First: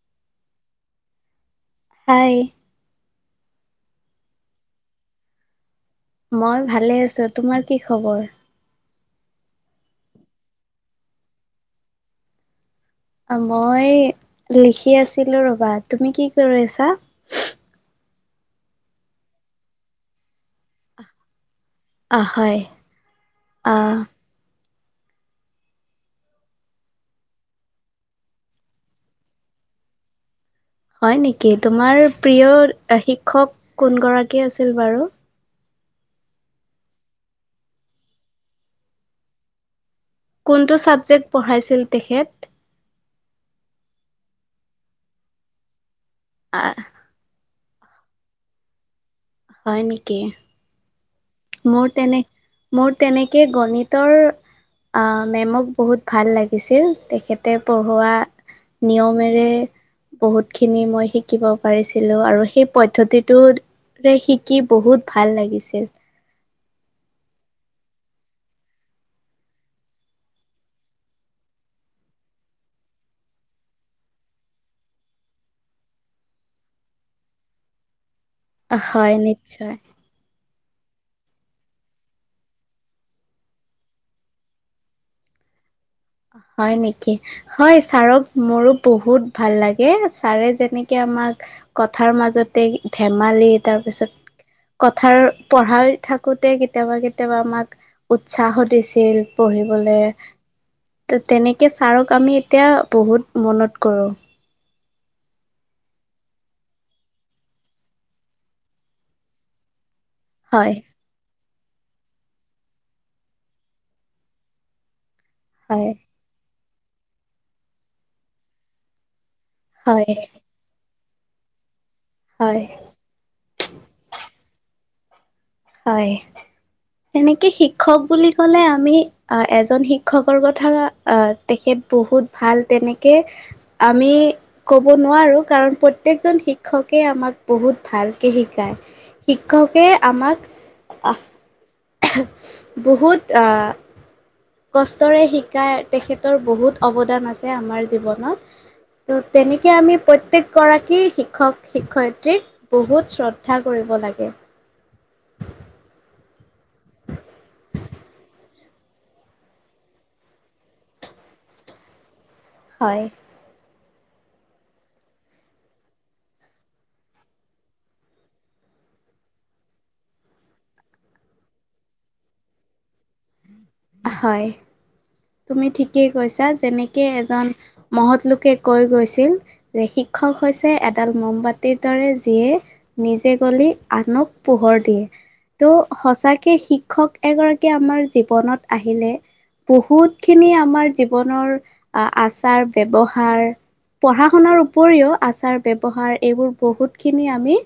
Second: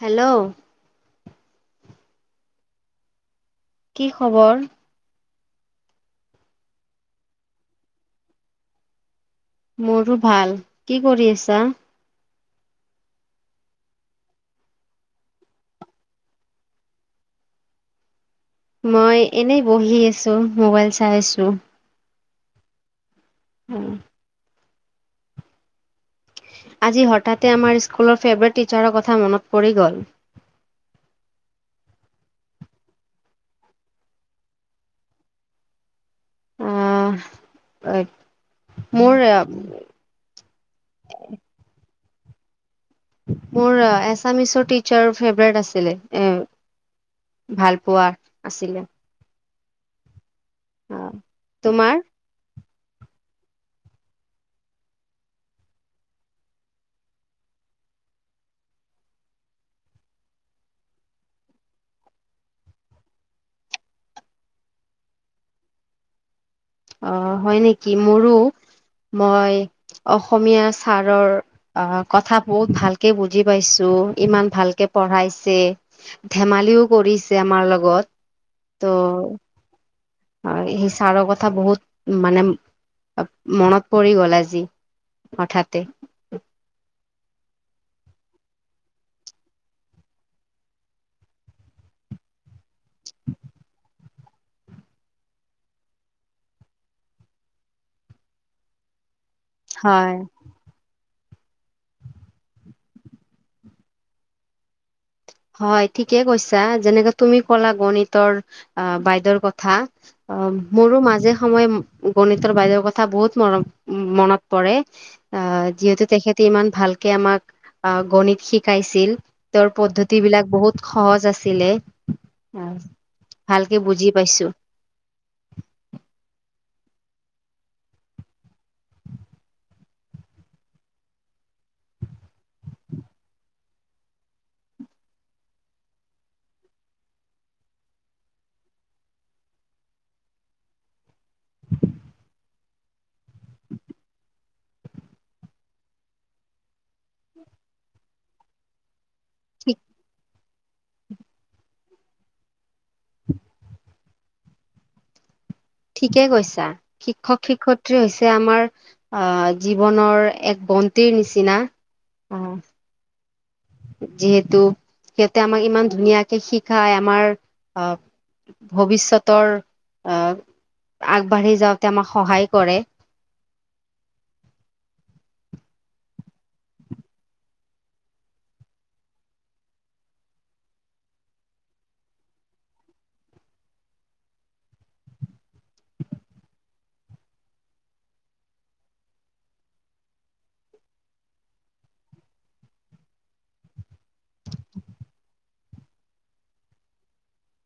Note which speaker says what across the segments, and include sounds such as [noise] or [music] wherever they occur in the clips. Speaker 1: Hello.
Speaker 2: হয়'
Speaker 1: কি খবৰ?
Speaker 2: মই ভালে আছো তোমাৰ কি খবৰ
Speaker 1: মোৰো ভাল কি কৰি আছা
Speaker 2: মই লিখি আছিলো ৰবা তুমি কি কৰিছা
Speaker 1: মই এনেই বহি আছো মোবাইল চাই আছো
Speaker 2: আ হয় আহ
Speaker 1: [inaudible] আজি হঠাতে আমাৰ স্কুলৰ ফেভৰেট টিচাৰৰ কথা মনত পৰি গ'ল
Speaker 2: হয় নেকি তোমাৰ প্ৰিয় শিক্ষক কোনগৰাকী আছিল বাৰু
Speaker 1: আহ মোৰ
Speaker 2: কোনটো ছাবজেক্ট পঢ়াইছিল তেখেত
Speaker 1: মোৰ এছামিচৰ টিচাৰ ফেভাৰেট আছিলে
Speaker 2: অহ
Speaker 1: হোৱাত আছিল
Speaker 2: হয় নেকি
Speaker 1: [inaudible]
Speaker 2: মোৰ তেনেকে মোৰ তেনেকে গণিতৰ আহ মেমক বহুত ভাল লাগিছিল তেখেতে পঢ়োৱা নিয়মেৰে বহুতখিনি মই শিকিব পাৰিছিলো আৰু সেই পদ্ধতিটোৰে শিকি বহুত ভাল লাগিছিল
Speaker 1: আহ হয় নেকি মোৰো মই অসমীয়া ছাৰৰ আহ কথা বহুত ভালকে বুজি পাইছো ইমান ভালকে পঢ়াইছে ধেমালিও কৰিছে আমাৰ লগত
Speaker 2: হয় নিশ্চয়
Speaker 1: অ সেই ছাৰৰ কথা বহুত মানে মনত পৰি গল আজি হঠাতে
Speaker 2: হয় নেকি হয় ছাৰক মোৰো বহুত ভাল লাগে ছাৰে যেনেকৈ আমাক কথাৰ মাজতে ধেমালি তাৰপিছত কথাৰ পঢ়াই থাকোঁতে কেতিয়াবা কেতিয়াবা আমাক উৎসাহো দিছিল পঢ়িবলে
Speaker 1: হয়
Speaker 2: ত তেনেকে ছাৰক আমি এতিয়া বহুত মনত কৰোঁ
Speaker 1: হয় ঠিকে কৈছা যেনেকে তুমি কলা গণিতৰ অ বাইদেৰ কথা অ
Speaker 2: হয়
Speaker 1: মোৰো মাজে সময় গণিতৰ বাইদেউৰ কথা বহুত মন মনত পৰে অ
Speaker 2: হয়
Speaker 1: যিহেতু তেখেতে ইমান ভালকে আমাক গণিত শিকাইছিল পদ্ধতি
Speaker 2: হয়
Speaker 1: বিলাক বহুত সহজ আছিলে
Speaker 2: হয়
Speaker 1: আহ ভালকে বুজি পাইছো
Speaker 2: হয় তেনেকে শিক্ষক বুলি কলে আমি এজন শিক্ষকৰ কথা আহ তেখেত বহুত ভাল তেনেকে আমি কব নোৱাৰো কাৰণ প্ৰত্যেকজন শিক্ষকে আমাক বহুত ভালকে শিকায় শিক্ষকে আমাক আহ [inaudible] বহুত আ কষ্টৰে শিকাই তেখেতৰ বহুত অৱদান আছে আমাৰ জীৱনত তেনেকে আমি প্ৰত্যেক গৰাকী শিক্ষক শিক্ষয়িত্ৰীক বহুত শ্ৰদ্ধা কৰিব লাগে।
Speaker 1: ঠিকে কৈছা শিক্ষক শিক্ষয়িত্ৰী হৈছে আমাৰ আহ জীৱনৰ এক বন্তিৰ নিচিনা। আহ
Speaker 2: হয়।
Speaker 1: যিহেতু সিহঁতে আমাক ইমান ধুনীয়াকে শিকাই আমাৰ আহ ভৱিষ্যতৰ আহ আগবাঢ়ি যাওঁতে আমাক সহায় কৰে।
Speaker 2: হয়। তুমি ঠিকেই কৈছা যেনেকে এজন মহৎ লোকে কৈ গৈছিল যে শিক্ষক হৈছে এডাল মমবতিৰ দৰে যিয়ে নিজে গল আনক পোহৰ দিয়ে। ত' সঁচাকে শিক্ষক এগৰাকী আমাৰ জীৱনত আহিলে বহুত ুত খিনি আমাৰ জীৱনৰ আচাৰ ব্ৱহাৰ পঢ়া শুনাৰ উপৰিও আচাৰ ব্ৱহাৰ এইবোৰ বহুত খিনি আমি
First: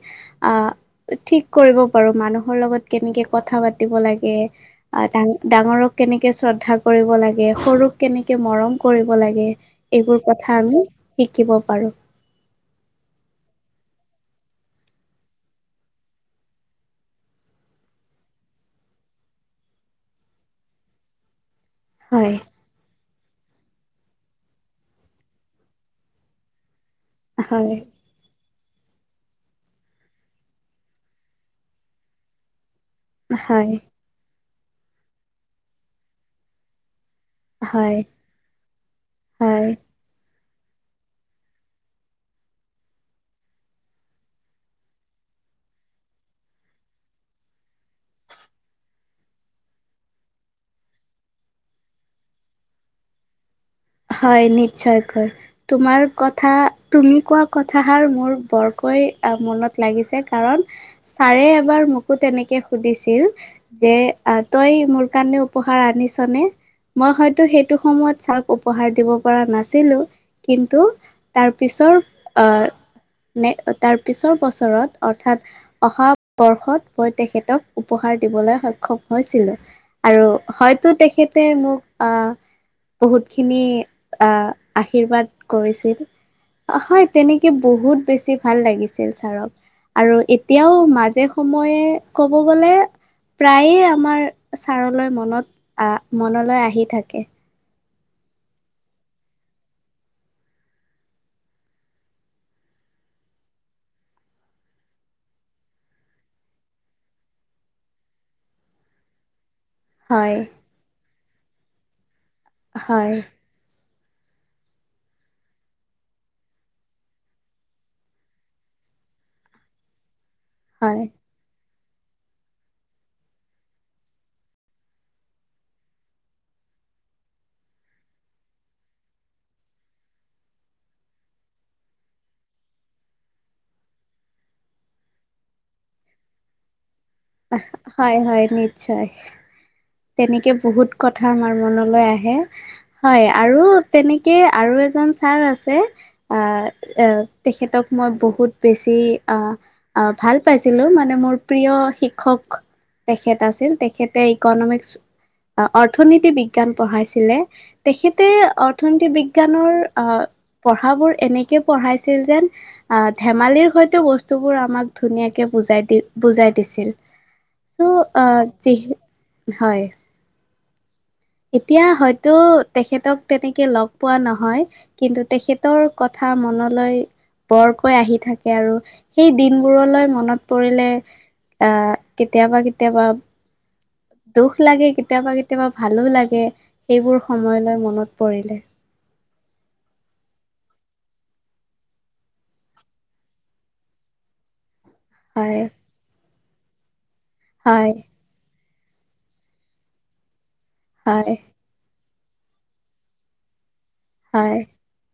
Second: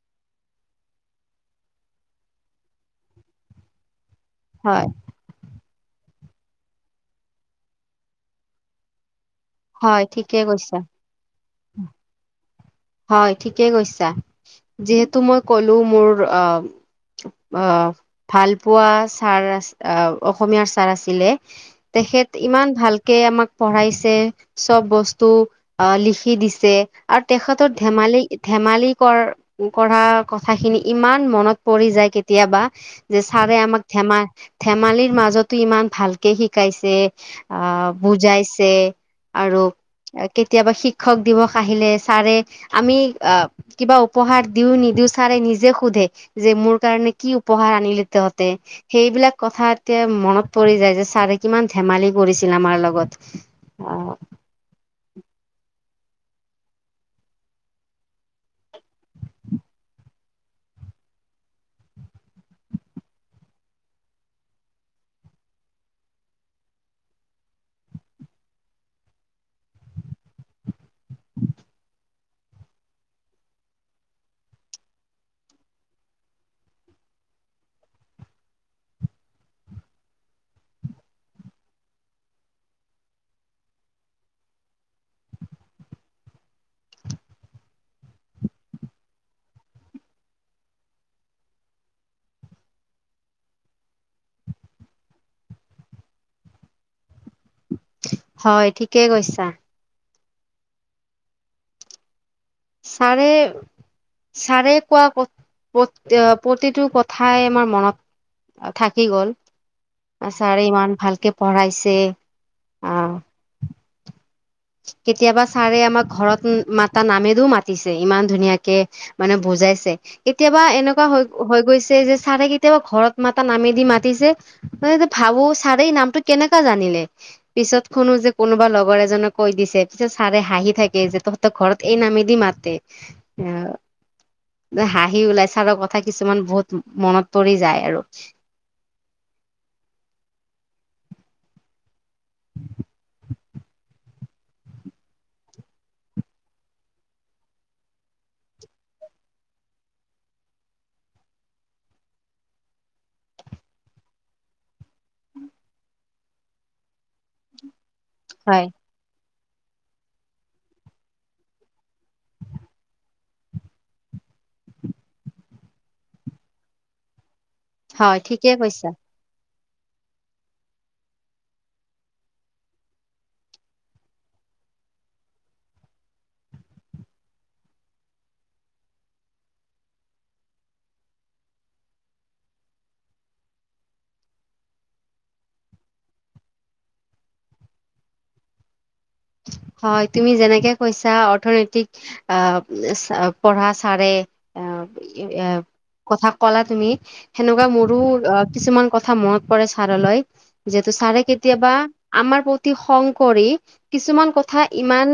Speaker 2: আহ ঠিক কৰিব পাৰো মানুহৰ লগত কেনেকে কথা পাতিব লাগে।
Speaker 1: হয়
Speaker 2: ডা ডাঙৰক কেনেকে শ্ৰদ্ধা কৰিব লাগে সৰুক কেনেকে মৰম কৰিব লাগে।
Speaker 1: হয়
Speaker 2: এইবোৰ
Speaker 1: ঠিকে
Speaker 2: কথা আমি
Speaker 1: কৈছা
Speaker 2: শ শিকিব পাৰোঁ।
Speaker 1: হয় ঠিকেই কৈছা। যিহেতু মই কলো মোৰ আহ-আহ ভাল পোৱা ছাৰ অসমীয়াৰ ছাৰ আছিলে। তেখেত
Speaker 2: হয়
Speaker 1: ইমান ভালকে আমাক পঢ়াইছে। চব বস্তু আহ লিখি দিছে। আৰু তেখেত ৰ
Speaker 2: হয়
Speaker 1: ধেমালি ধেমালি কৰ কৰাঢ কথাখিনি ইমান মনত পৰি যায় কেতিয়াবা। যে ছাৰে
Speaker 2: হয়
Speaker 1: আমাক ধেমা ধেমালিৰ মাজতো ইমান ভালকে শিকাইছে। অহ
Speaker 2: হয়
Speaker 1: বুজাইছে আৰু
Speaker 2: হয়
Speaker 1: কেতিয়াবা শিক্ষক দিৱস আহিলে ছাৰে আমি আহ কিবা উপহাৰ দিও নিদিও ছাৰে নিজে সোধে যে মোৰ কাৰনেে কি উপহাৰ আনিলে তহঁতে? সেইবিলাক কথা এতিয়া মনত পৰি যায় যে ছাৰে কিমান ধেমালি কৰিছিল আমাৰ লগত। অ
Speaker 2: হয় নিশ্চয়কৈ। তোমাৰ কথা তুমি কোৱা কথাষাৰ মোৰ বৰকৈ মনত লাগিছে কাৰণ ছাৰে এবাৰ মোকো তেনেকে সুধিছিল যে, তই মোৰ কাৰণে উপহাৰ আনিছনেে? মই হয়তো সেইটো সময়ত চ উপহাৰ দিব পৰা নাছিলোঁ। কিন্তু তাৰ পিছৰ ন তাৰ পিছৰ বছৰত অৰ্থাৎ অহা বৰ্ষত মই তেখেতক উপহাৰ দিবলৈ সক্ষম হৈছিলো। আৰু হয়তো তেখেতে মোক আহ বহুত খিনি আহ আশীৰ্বাদ কৰিছিল। হয়, তেনেকে বহুত বেছি ভাল লাগিছিল ছাৰক। আৰু এতিয়াও মাজে সময়ে ক'ব গলে প্ৰায়ে আমাৰ ছাৰলৈ মনত আহ মনলৈ আহি থাকে।
Speaker 1: হয় ঠিকেই কৈছা। ছাৰে-ছাৰে কোৱা প্ৰতি প্ৰতিটো কথাই আমাৰ মনত থাকি গ'ল। আ
Speaker 2: হয়
Speaker 1: ছাৰে ইমান ভালকে পঢ়াইছে। আহ
Speaker 2: হয়।
Speaker 1: কেতিয়াবা ছাৰে আমাক ঘৰত মাতা নামেদি মাতিছে ইমান ধুনীয়াকে মানে বুজাইছে। কেতিয়াবা
Speaker 2: হয়
Speaker 1: এনেকুৱা হৈ-হৈ গৈছে যে ছাৰে কেতিয়াবা ঘৰত মাতা নামেদি মাতিছে, ভাবো ছাৰে নামটো কেনেকা জানিলে, পিছত শুনো যে কোনোবা লগৰ এজনক কৈ দিছে। পিছত ছাৰে হাঁহি থাকে যে তহঁতৰ ঘৰত এই নামেদি মাতে। এ হাঁহি ওলাই ছাৰৰ কথা কিছুমান বহুত মনত পৰি যায় আৰু
Speaker 2: হয় হয় নিশ্চয়। তেনেকে বহুত কথা আমাৰ মনলৈ আহে হয়, আৰু তেনেকে আৰু এজন ছাৰ আছে, তেখেতক মই বহুত বেছি ভাল পাইছিলোঁ মানে মোৰ প্ৰিয় শিক্ষক তেখেত আছিল। তেখেতে ইকনমিক অৰ্থনীতি বিজ্ঞান পঢ়াইছিলে। তেখেতে
Speaker 1: হয়
Speaker 2: অৰ্থনৈতি বি - বিজ্ঞানৰ আহ পঢ়াবোৰ এনেকে পঢ়াইছিল যেন, আহ ধেমালিৰ সৈতে বস্তুবোৰ আমাক ধুনীয়াকে বুজাই দি বুজাই দিছিল। চ'
Speaker 1: হয়
Speaker 2: আহ
Speaker 1: ঠিকে কৈছা
Speaker 2: য, হয়। এতিয়া হয়তো, তেখেতক তেনেকে লগ পোৱা নহয়। কিন্তু তেখেতৰ কথা মনলৈ বৰকৈ আহি থাকে আৰু সেই দিনবোৰলৈ মনত পৰিলে আহ কেতিয়াবা কেতিয়াবা, দুখ লাগে, কেতিয়াবা কেতিয়াবা ভালো লাগে। সেইবোৰ সময় লৈ মনত পৰিলে।
Speaker 1: হয়, তুমি যেনেকে কৈছা অৰ্থনৈতিক আহ পঢ়া চাৰে আহ, এ
Speaker 2: হয়
Speaker 1: [unintelligible] কথা কলা তুমি, সেনেকুৱা
Speaker 2: হয়
Speaker 1: মোৰো অ কিছুমান, কথা মনত পৰে ছাৰলৈ। যিহেতু ছাৰে
Speaker 2: হয়
Speaker 1: কেতিয়াবা, আমাৰ প্ৰতি খং কৰি, কিছুমান কথা
Speaker 2: হয়
Speaker 1: ইমান,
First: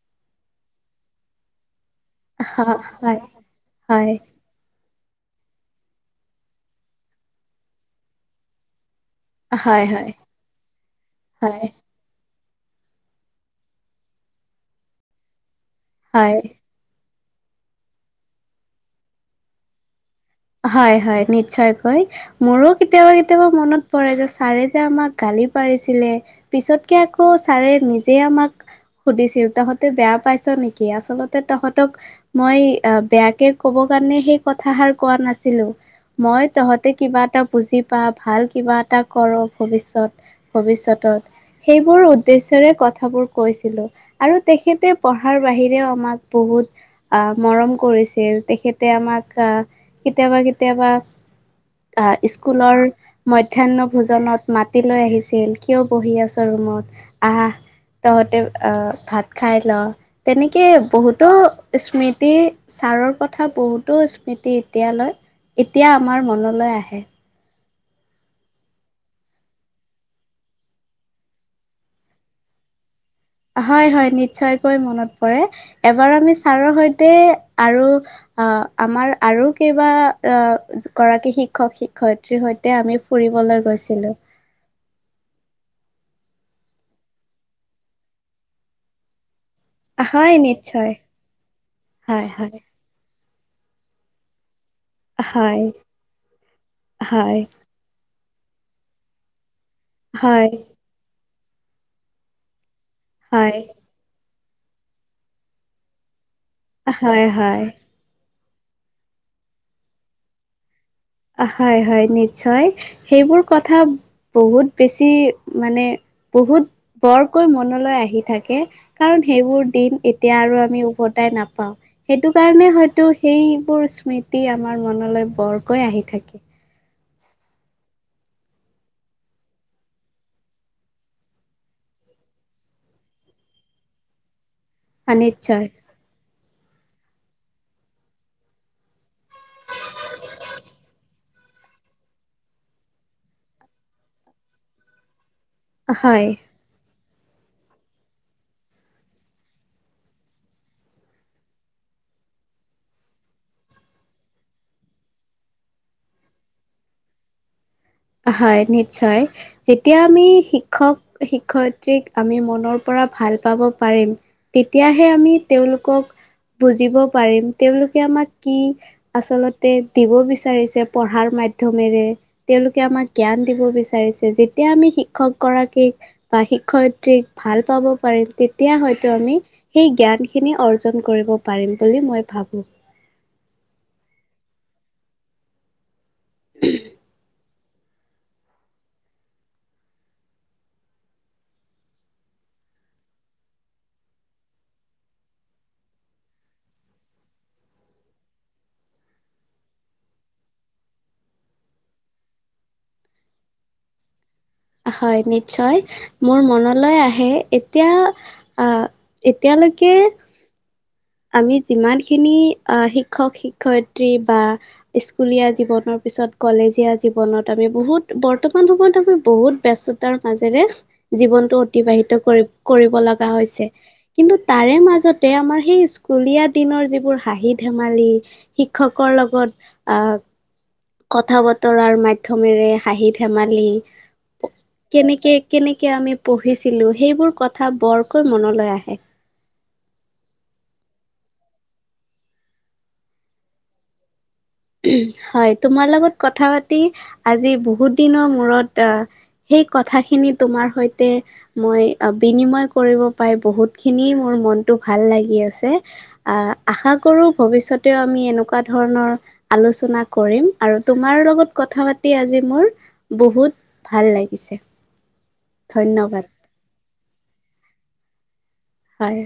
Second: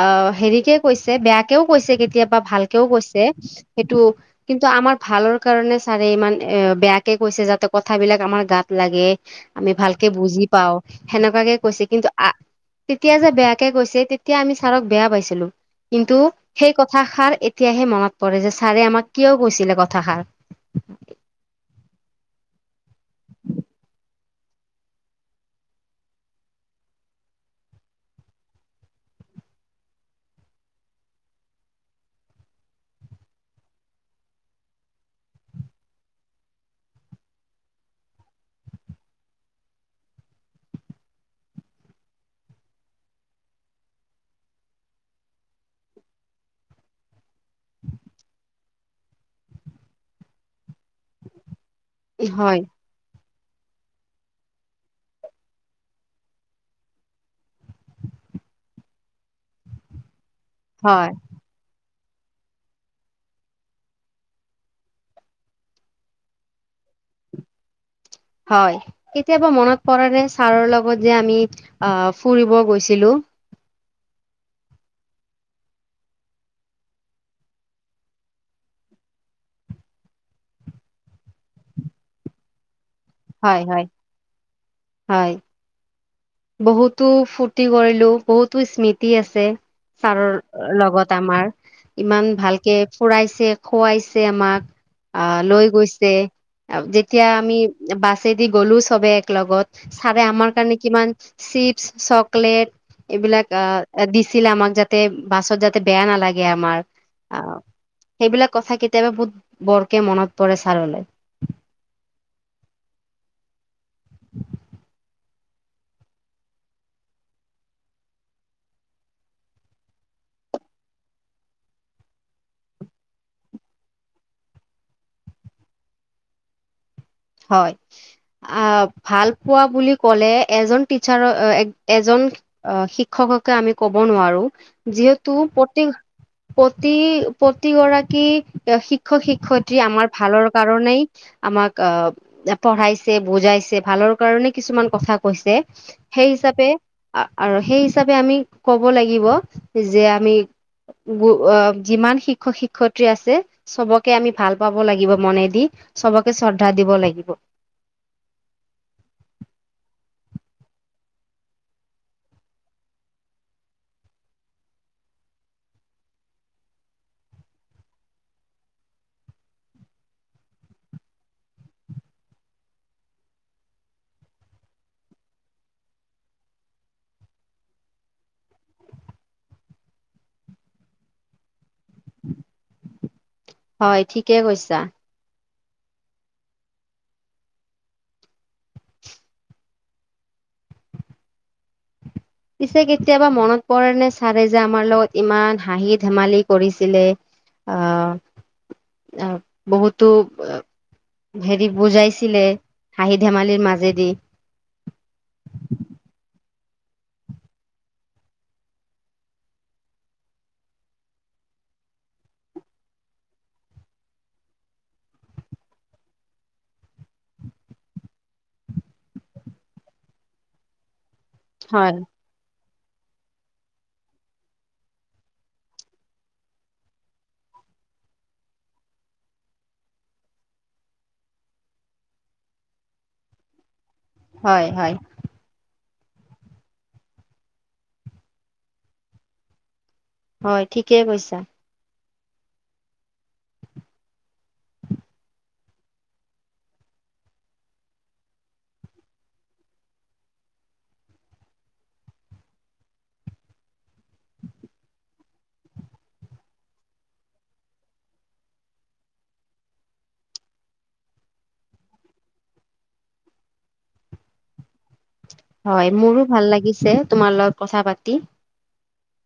Speaker 1: অ হেৰিকে কৈছে, বেয়াকেও কৈছে। কেতিয়াবা
Speaker 2: হয়
Speaker 1: ভালকেও
Speaker 2: হয়
Speaker 1: কৈছে। সেইটো
Speaker 2: হয়
Speaker 1: কিন্তু আমাৰ ভালৰ কাৰণে ছাৰে ইমান এ বেয়াকে কৈছে। যাতে কথাবিলাক আমাৰ গাত লাগে। আমি
Speaker 2: হয়
Speaker 1: ভালকে বুজি পাও,
Speaker 2: হয়
Speaker 1: সেনেকুৱাকে
Speaker 2: হয়
Speaker 1: কৈছে। কিন্তু আ- তেতিয়া যে বেয়াকে কৈছে, তেতিয়া আমি ছাৰক বেয়া পাইছিলো। কিন্তু
Speaker 2: হয়
Speaker 1: সেই কথাষাৰ এতিয়াহে মনত পৰে, যে ছাৰে আমাক কিয় কৈছিলে কথাষাৰ।
Speaker 2: হয় হয় নিশ্চয়কৈ মোৰো কেতিয়াবা কেতিয়াবা মনত পৰে যে ছাৰে যে আমাক গালি পাৰিছিলে, পিছতকে আকৌ ছাৰে নিজে আমাক সুধিছিল, তহঁতে বেয়া পাইছ নেকি, আচলতে তহঁতক মই বেয়াকে ক'ব কাৰণে সেই কথাষাৰ কোৱা নাছিলো। মই তহঁতে কিবা এটা বুজি পা, ভাল কিবা এটা কৰ ভৱিষ্যত ভৱিষয়তত, সেইবোৰ উদ্দেশ্যয়ৰে কথাবোৰ কৈছিলো আৰু তেখেতে পঢ়াৰ বাহিৰেও আমাক বহুত আহ মৰম কৰিছিল। তেখেতে আমাক আহ কেতিয়াবা কেতিয়াবা, আহ
Speaker 1: হয়,
Speaker 2: স্কুলৰ, মধ্যাহ্ন ভোজনত মাতি লৈ আহিছিল, কিয় বহি আছ ৰুমত, আহ তহঁতে আহ ভাত খাই ল। তেনেকে
Speaker 1: হয়,
Speaker 2: বহুতো স্মৃতি, ট ছাৰৰ কথা বহুতো স্মৃতিত, তিয়ালৈ এতিয়া আমাৰ মনলৈ আহে।
Speaker 1: হয়। কেতিয়াবা মনত পৰে নে, ছাৰৰ লগত যে আমি আহ ফুৰিব গৈছিলো।
Speaker 2: হয় হয় নিশ্চয়কৈ মনত পৰে। এবাৰ আমি ছাৰৰ সৈতে আৰু আহ আমাৰ আৰু কেইবা গৰাকী শিক্ষক শিক্ষয়িত্ৰীৰ সৈতে আমি,
Speaker 1: হয়,
Speaker 2: ফুৰিবলৈ
Speaker 1: হয়,
Speaker 2: গৈছিলো।
Speaker 1: হয়। বহুতো ফুৰ্তি কৰিলো বহুতো স্মৃতি আছে ছাৰৰ
Speaker 2: হয় নিশ্চয়
Speaker 1: লগত আমাৰ ইমান
Speaker 2: হয় হয়
Speaker 1: ভালকে ফুৰাই খুৱাইছে আমাক, আহ
Speaker 2: হয়,
Speaker 1: লৈ গৈছে যেতিয়া
Speaker 2: হয়,
Speaker 1: আমি বা বাছেদি গ'লো চবে এক লগত ছাৰে
Speaker 2: হয়,
Speaker 1: আমাৰ কাৰণে কিমান চিপছ চকলেট এইবিলাক
Speaker 2: হয়,
Speaker 1: আহ এ দি- ছিলে আমাক যাতে বাছত যাতে বেয়া নালাগে আমাৰ
Speaker 2: হয়,
Speaker 1: অ
Speaker 2: হয়।
Speaker 1: সেইবিলাক কথা কেতিয়াবা বহুত বৰকে মনত পৰে ছাৰলৈ।
Speaker 2: হয় হয় নিশ্চয়, সেইবোৰ কথা বহুত বেছি মানে বহুত বৰকৈ মনলৈ আহি থাকে কাৰণ সেইবোৰ দিন এতিয়া আৰু আমি উভতাই নাপাওঁ সেইটো কাৰণে হয়তো সেইবোৰ স্মৃতি আমাৰ মনলৈ বৰ কৈ আহি থাকি,
Speaker 1: হয় আহ ভাল পোৱা বুলি কলে এজন টিচাৰ এজন শিক্ষককে আমি ক'ব নোৱাৰো
Speaker 2: অ
Speaker 1: যিহেতু
Speaker 2: নিশ্চয়,
Speaker 1: পতি পত প্ৰতি প্ৰতিগৰাকী শিক- শিক্ষক শিক্ষয়িত্ৰী আমাৰ ভালৰ কাৰণেই আমাক অ পঢ়াইছে বুজাইছে ভালৰ কাৰণে কিছুমান কথা কৈছে
Speaker 2: হয়।
Speaker 1: সেই হিচাপে, আৰু সেই হিচাপে আমি কব লাগিব যে আমি গ যিমান শিক্ষক শিক্ষয়িত্ৰী আছে চবকে আমি ভাল পাব লাগিব মনে দি চবকে শ্ৰদ্ধা দিব লাগিব। আহিব।
Speaker 2: হয় নিশ্চয়, যেতিয়া আমি শিক্ষক শিক্ষয়িত্ৰীক আমি মনৰ পৰা ভাল পাব পাৰিম তেতিয়াহে আমি তেওঁলোকক বুজিব পাৰিম তেওঁলোকে আমাক কি আচলতে দিব বিচাৰিছে পঢ়াৰ মাধ্যমেৰে তেওঁলোক আমাক জ্ঞান দিব বিচাৰিছে যেতিয়া আমি শিক্ষক গৰাকীক বা শিক্ষয়িত্ৰীক ভাল পাব পাৰিম তেতিয়া হয়তো আমি সেই জ্ঞানখিনি অৰ্জন কৰিব পাৰিম বুলি মই ভাবো।
Speaker 1: কে কৈছা।
Speaker 2: [unintelligible]
Speaker 1: পিছে কেতিয়াবা মনত পৰে নে ছাৰে যে আমাৰ লগত ইমান হাঁহি ধেমালি কৰিছিলে আহ আহ বহুতো হেৰি বুজাইছিলে হাঁহি ধেমালিৰ মাজেদি
Speaker 2: হয় নিশ্চয় মোৰ মনলৈ আহে এতিয়া আহ এতিয়ালৈকে আমি যিমানখিনি আহ শিক্ষক শিক্ষয়িত্ৰী বা স্কুলীয়া জীৱনৰ পিছত কলেজীয়া জীৱনত আমি বহুত বৰ্তমান সময়ত আমি বহুত ব্যস্ততাৰ মাজেৰে জীৱনটো
Speaker 1: হয়
Speaker 2: অতিবাহিত কৰি কৰিব লগা হৈছে কিন্তু তাৰে মাজতে আমাৰ সেই স্কুলীয়া দিনৰ যিবোৰ হাঁহি ধেমালি শিক্ষকৰ লগত আহ কথা বতৰাৰ মাধ্যমেৰে হাঁহি ধেমালি
Speaker 1: হয় হয়
Speaker 2: কেনেকে কেনেকে আমি পঢ়িছিলো সেইবোৰ কথা বৰকৈ মনলৈ আহে
Speaker 1: হয় ঠিকেই কৈছা।
Speaker 2: হয় তোমাৰ লগত কথা পাতি আজি বহুত দিনৰ মূৰত আহ সেই কথাখিনি তোমাৰ সৈতে মই বিনিময় কৰিব পাই বহুত খিনি মোৰ মনটো ভাল লাগি আছে আহ আশা কৰো ভৱিষ্যতেও আমি এনেকুৱা ধৰণৰ আলোচনা কৰিম আৰু তোমাৰ লগত কথা পাতি আজি মোৰ বহুত ভাল লাগিছে।
Speaker 1: হয়, মোৰো
Speaker 2: ধন্যবাদ
Speaker 1: ভাল লাগিছে। তোমাৰ লগত কথা পাতি
Speaker 2: হয়।